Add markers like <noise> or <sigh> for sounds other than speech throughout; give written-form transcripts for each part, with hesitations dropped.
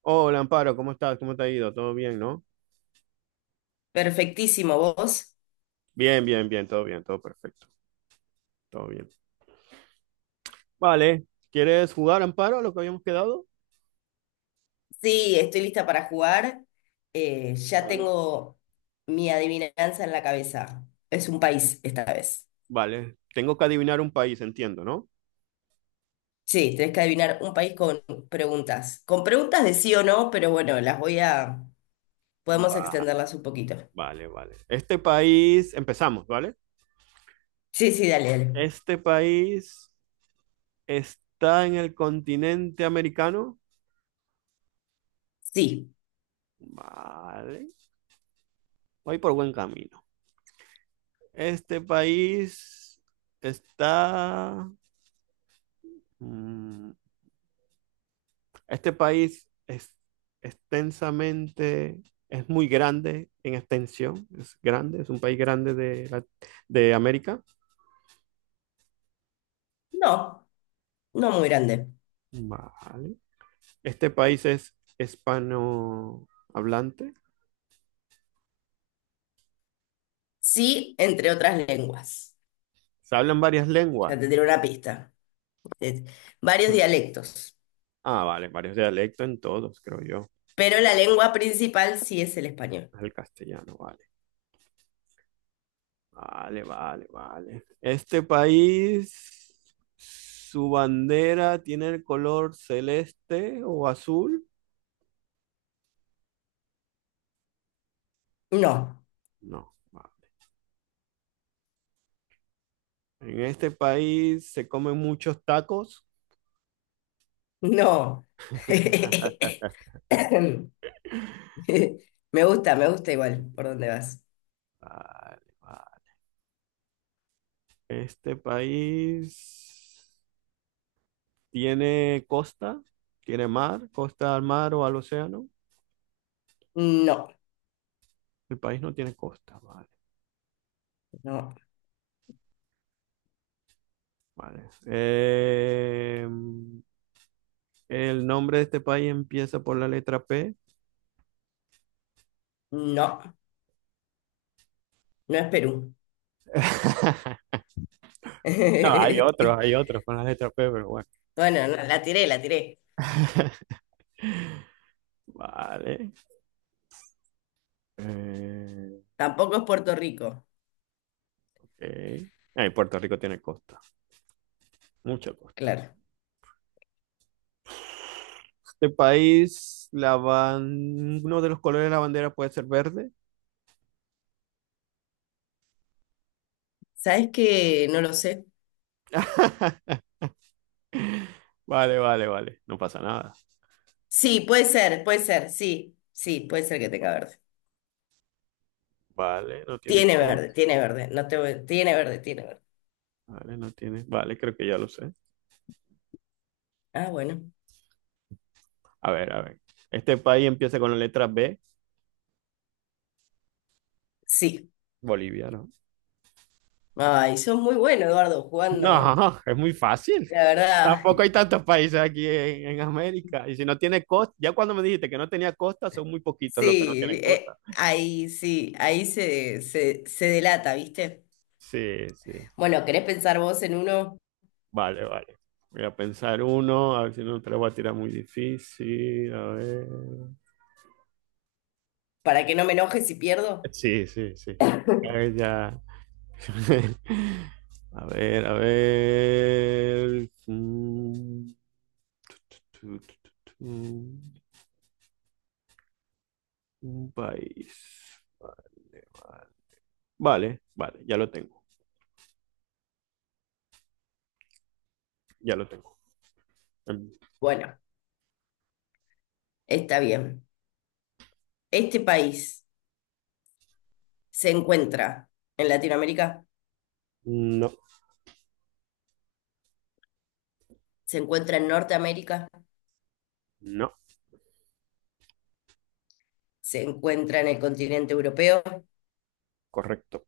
Hola, Amparo, ¿cómo estás? ¿Cómo te ha ido? ¿Todo bien, no? Perfectísimo, vos. Bien, bien, bien, todo perfecto, todo bien. Vale, ¿quieres jugar, Amparo, a lo que habíamos quedado? Sí, estoy lista para jugar. Ya Vale. tengo mi adivinanza en la cabeza. Es un país esta vez. Vale, tengo que adivinar un país, entiendo, ¿no? Sí, tenés que adivinar un país con preguntas. Con preguntas de sí o no, pero bueno, las voy a... Podemos Va, extenderlas un poquito. vale, vale. Este país, empezamos, ¿vale? Sí, sí, dale, dale. Este país está en el continente americano. Sí. Vale, voy por buen camino. Este país está... mm, Este país es extensamente, es muy grande en extensión, es grande, es un país grande de América. No, no muy grande. Vale. Este país es hispanohablante. Sí, entre otras lenguas. Se hablan varias Ya lenguas. te diré una pista. Es varios <laughs> dialectos. Ah, vale, varios dialectos en todos, creo yo. Pero la lengua principal sí es el español. Es el castellano, vale. Vale, vale, vale. Este país, su bandera tiene el color celeste o azul. No. No, vale. En este país se comen muchos tacos. No. <laughs> Me gusta igual por dónde vas. Vale, vale. Este país tiene costa, tiene mar, costa al mar o al océano. No, El país no tiene costa, vale, no, vale. El nombre de este país empieza por la letra P. no, no es Perú. <laughs> No, <laughs> hay otros con la letra P, pero bueno. Bueno, no, la tiré, la tiré. <laughs> Vale. Eh, Tampoco es Puerto Rico, ok. Puerto Rico tiene costa, mucha costa. claro. De país, uno de los colores de la bandera puede ser verde. ¿Sabes qué? No lo sé. <laughs> Vale, vale, vale. No pasa nada. Sí, puede ser, sí, sí, puede ser que tenga verde. Vale, no tiene Tiene verde, costa. tiene verde, no te voy- tiene verde, tiene verde. Vale, no tiene. Vale, creo que ya lo sé. Ah, bueno, A ver, a ver. Este país empieza con la letra B. sí. Bolivia, ¿no? Ay, sos muy bueno, Eduardo, No, jugando. <laughs> es muy fácil. La verdad. Tampoco hay tantos países aquí en América. Y si no tiene costa, ya cuando me dijiste que no tenía costa, son muy poquitos los que no Sí, tienen costa. ahí sí, ahí se delata, ¿viste? Sí, sí. Bueno, ¿querés pensar vos en uno Vale, vale. Voy a pensar uno, a ver si no te lo voy a tirar muy difícil. A ver. para que no me enoje si pierdo? Sí, sí, sí. A <laughs> ver, ya. <laughs> A ver, a ver. Tu, tu, tu, tu. Un país. Vale, vale. Vale, ya lo tengo, ya lo tengo. Em, Bueno, está bien. Este país se encuentra en Latinoamérica, No, se encuentra en Norteamérica, no, se encuentra en el continente europeo. correcto.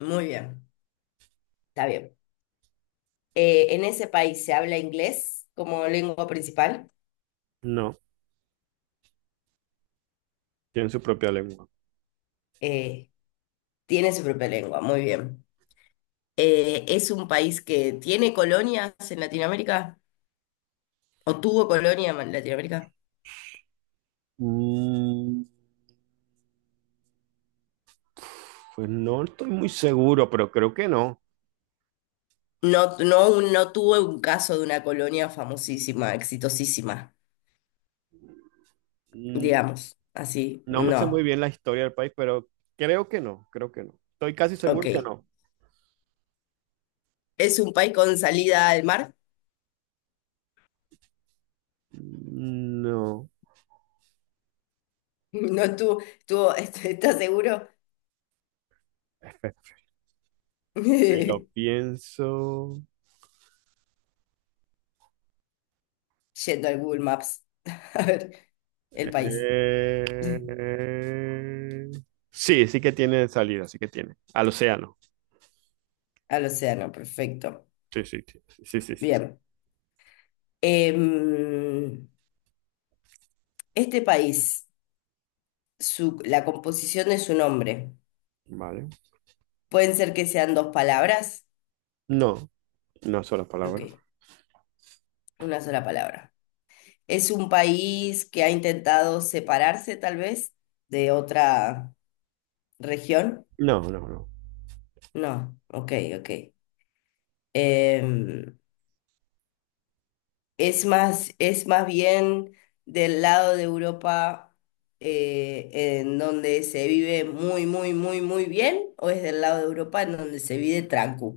Muy bien, está bien. En ese país se habla inglés como lengua principal. No, tienen su propia lengua. Eh, Tiene su propia lengua, muy bien. ¿Es un país que tiene colonias en Latinoamérica? ¿O tuvo colonia en Latinoamérica? Mm, Pues no estoy muy seguro, pero creo que no. No, no, no tuvo un caso de una colonia famosísima, exitosísima, digamos, así, No me sé muy no, bien la historia del país, pero creo que no, creo que no. Estoy casi seguro que ok. no. ¿Es un país con salida al mar? No. <laughs> No tuvo, tuvo, <laughs> ¿estás seguro? <laughs> <laughs> Ahí lo Yendo pienso. al Google Maps, <laughs> a ver, el país, <laughs> Eh, Sí, sí que tiene salida, sí que tiene. Al océano. al océano, perfecto, Sí, sí, sí, sí, sí, sí. bien. Em, este país su, la composición de su nombre. Vale. Pueden ser que sean dos palabras. No, no es sola Ok, palabra. una sola palabra. Es un país que ha intentado separarse tal vez de otra región. No, no, no. No, ok, ok. Em, es más, es más bien del lado de Europa eh, en donde se vive muy, muy, muy, muy bien, o es del lado de Europa en donde se vive tranquilo.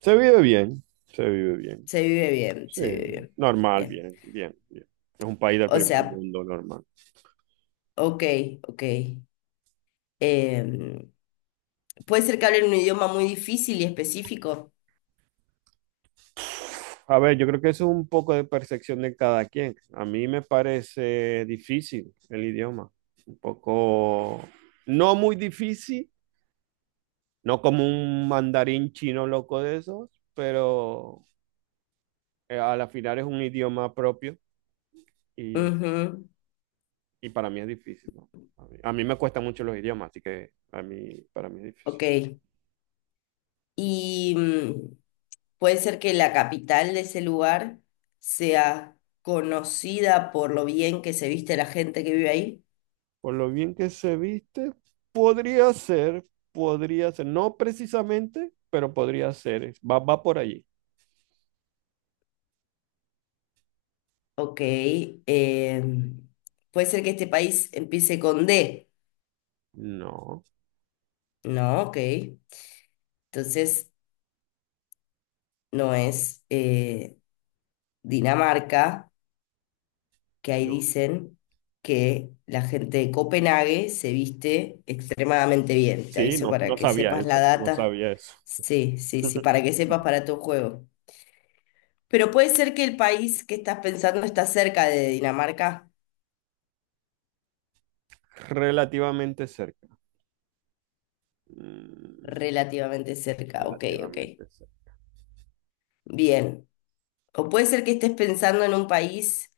Se vive bien, se vive bien. Se vive bien, Sí, se vive bien. normal, Bien. bien, bien, bien. Es un país del O primer sea, mundo normal. ok, ok. Em, Puede ser que hablen un idioma muy difícil y específico. A ver, yo creo que eso es un poco de percepción de cada quien. A mí me parece difícil el idioma, un poco, no muy difícil, no como un mandarín chino loco de esos, pero a la final es un idioma propio y, Ujú, y para mí es difícil, ¿no? A mí me cuestan mucho los idiomas, así que a mí, para mí es ok. difícil. Y puede ser que la capital de ese lugar sea conocida por lo bien que se viste la gente que vive ahí. Por lo bien que se viste, podría ser, podría ser, no precisamente, pero podría ser, va, va por allí. Ok, em, puede ser que este país empiece con D. No. No, ok. Entonces no es Dinamarca. Que ahí No. dicen que la gente de Copenhague se viste extremadamente bien. Te Sí, aviso no, para no que sabía sepas la eso, no data. sabía eso. Sí, sí, sí, para que <laughs> sepas para tu juego. Pero puede ser que el país que estás pensando está cerca de Dinamarca, Relativamente cerca. Mm, relativamente cerca. Ok, ok. relativamente cerca. Bien. O puede ser que estés pensando en un país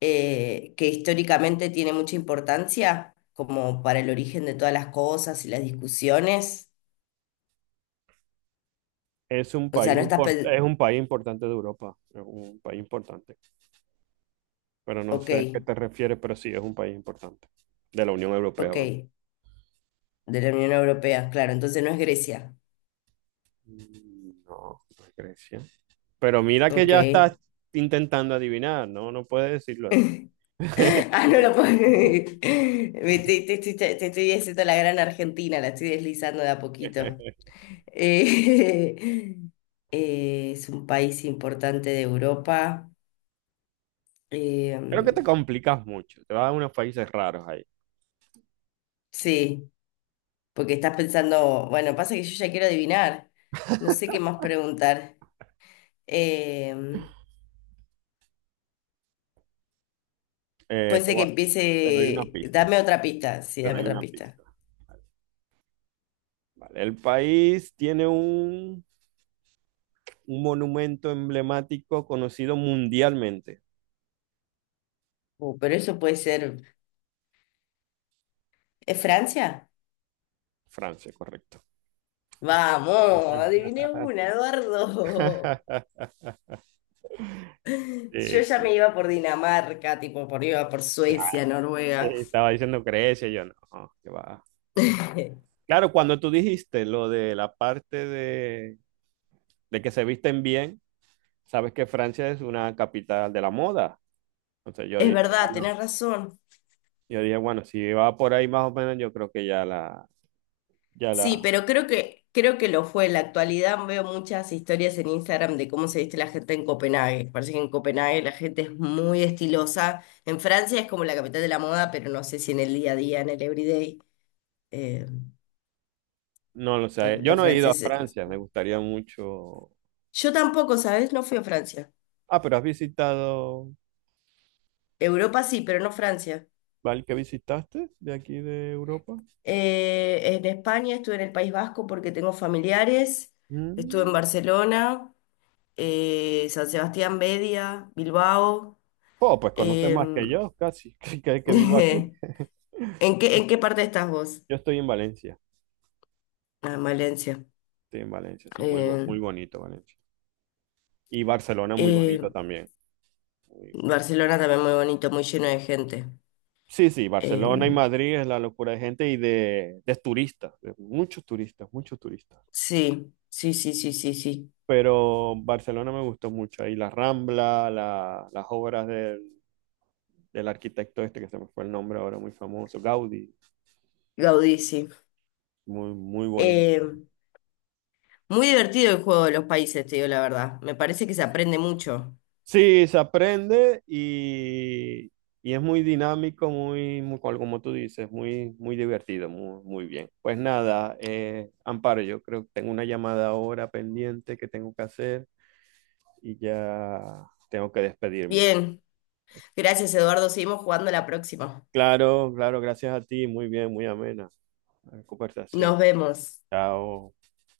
que históricamente tiene mucha importancia, como para el origen de todas las cosas y las discusiones. O sea, no estás pensando... Es un país importante de Europa, es un país importante, pero no Ok, sé a qué te refieres, pero sí es un país importante de la Unión Europea, ok, vamos. de la Unión Europea, claro, entonces no es Grecia. No, no es Grecia. Pero mira que Ok. ya estás intentando adivinar, no, no puedes decirlo así. <laughs> Ah, no lo <laughs> puedo. <laughs> Te, te estoy haciendo la gran Argentina, la estoy deslizando de a poquito. Eh, <laughs> es un país importante de Europa. Eh, Creo que te complicas mucho, te vas a unos países raros ahí. sí, porque estás pensando, bueno, pasa que yo ya quiero adivinar. No sé qué más preguntar. Eh, Eh, Puede te ser que voy a- te doy una empiece. pista. Dame otra pista, sí, Pero dame hay otra una pista. pista. Vale. Vale, el país tiene un monumento emblemático conocido mundialmente. Pero eso puede ser. ¿Es Francia? Francia, correcto. Vamos, adiviné una, Eduardo. <laughs> <laughs> Sí, Yo ya me sí. iba por Dinamarca, tipo, por iba por Ya, Suecia, sí, Noruega. estaba diciendo Grecia, yo no, que va. <laughs> Claro, cuando tú dijiste lo de la parte de que se visten bien, sabes que Francia es una capital de la moda. Entonces yo Es dije, verdad, bueno, tenés razón. yo dije, bueno, si va por ahí más o menos, yo creo que ya Sí, la, pero creo que lo fue. En la actualidad veo muchas historias en Instagram de cómo se viste la gente en Copenhague. Parece que en Copenhague la gente es muy estilosa. En Francia es como la capital de la moda, pero no sé si en el día a día, en el everyday, eh, no lo sé. Yo los no he ido a franceses. Francia, me gustaría mucho. Yo tampoco, ¿sabes? No fui a Francia. Ah, pero has visitado, Europa sí, pero no Francia. ¿vale? ¿Qué visitaste de aquí de Europa? En España estuve en el País Vasco porque tengo familiares. Estuve en Mm. Barcelona, San Sebastián, Media, Bilbao. Oh, pues conoces más que em, yo, casi, <laughs> que vivo aquí. <laughs> En qué parte estás vos? Yo estoy en Valencia, Ah, en Valencia. estoy en Valencia, sí, Eh, muy bonito Valencia. Y Barcelona muy eh, bonito también. Muy- Barcelona también muy bonito, muy lleno de gente. Sí, sí, Barcelona y Em, Madrid es la locura de gente y de turistas, de muchos turistas, muchos turistas. sí, sí, sí, sí, sí, sí. Pero Barcelona me gustó mucho, ahí la Rambla, las obras de del arquitecto este que se me fue el nombre ahora, muy famoso, Gaudí, Gaudí, sí. muy, muy bonito. Em, Muy divertido el juego de los países, te digo la verdad. Me parece que se aprende mucho. Sí, se aprende y es muy dinámico, muy, muy, como tú dices, muy, muy divertido, muy, muy bien. Pues nada, Amparo, yo creo que tengo una llamada ahora pendiente que tengo que hacer y ya tengo que despedirme. Bien, gracias Eduardo. Seguimos jugando la próxima. Claro, claro, gracias a ti, muy bien, muy amena la conversación. Nos vemos. Chao.